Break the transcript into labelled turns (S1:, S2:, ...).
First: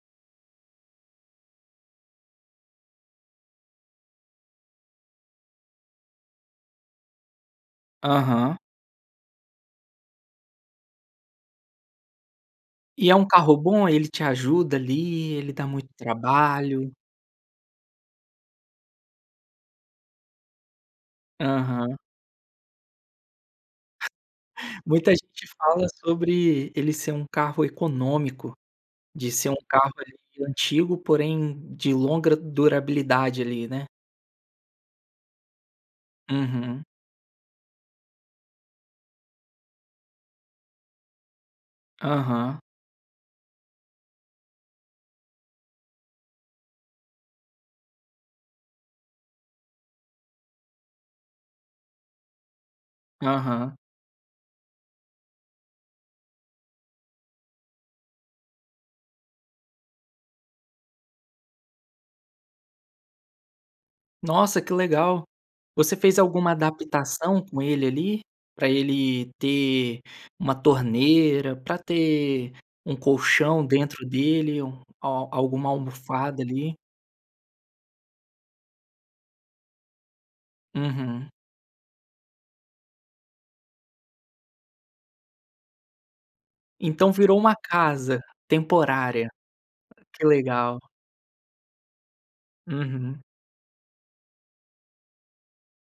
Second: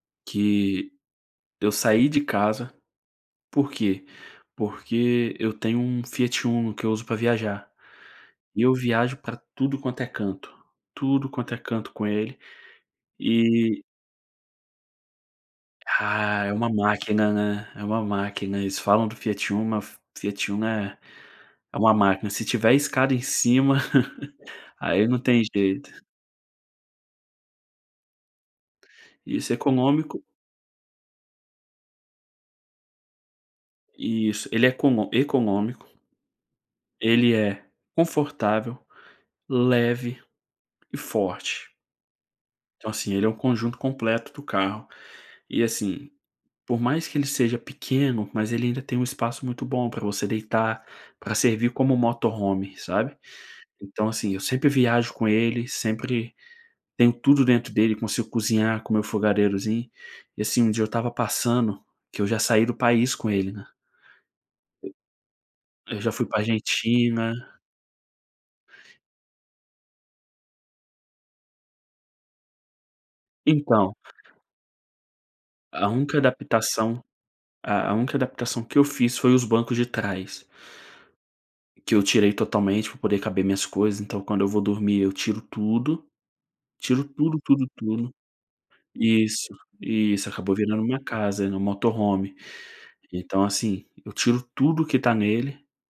S1: Que eu saí de casa, por quê? Porque eu tenho um Fiat Uno que eu uso para viajar,
S2: Aham.
S1: e eu viajo para tudo quanto é canto, tudo quanto é canto com ele,
S2: E é um carro
S1: e
S2: bom, ele te ajuda ali, ele dá muito
S1: Ah, é um
S2: trabalho?
S1: máquina, né, é uma máquina, eles falam que do Fiat Uno, mas o Fiat Uno é é uma
S2: Aham.
S1: máquina, se tiver escada em cima, aí
S2: Muita
S1: não tem
S2: gente fala
S1: jeito.
S2: sobre ele ser um carro econômico, de ser
S1: Isso,
S2: um carro ali
S1: econômico
S2: antigo, porém de longa durabilidade ali, né.
S1: Isso, ele é econô econômico.
S2: Uhum.
S1: Ele é confortável, leve e forte.
S2: Aham.
S1: Então assim, é um conjunto completo do carro, e assim, por mais que ele seja pequeno, mas ele ainda tem um espaço muito bom para você deitar, para servir como Motorhome, sabe.
S2: Aham.
S1: Então assim, eu sempre viajo com ele, sempre tenho tudo dentro dele, consigo cozinhar com meu fogareirozinho, e assim, um dia eu estava passando, que eu já saí do país com ele, né.
S2: Nossa que legal, você
S1: Eu já
S2: fez
S1: fui para
S2: alguma
S1: Argentina.
S2: adaptação com ele ali, para ele ter uma torneira, para ter um colchão
S1: Então
S2: dentro dele, al alguma
S1: A única
S2: almofada ali.
S1: adaptação a única adaptação que eu fiz foi os bancos de trás.
S2: Uhum.
S1: Que eu tirei totalmente pra poder caber minhas coisas, então quando eu vou dormir eu tiro tudo, tiro
S2: Então virou
S1: tudo,
S2: uma
S1: tudo, tudo.
S2: casa temporária.
S1: Isso,
S2: Que
S1: isso, acabou
S2: legal.
S1: virando minha casa, meu Motorhome,
S2: Uhum.
S1: então assim, eu tiro tudo que tá nele.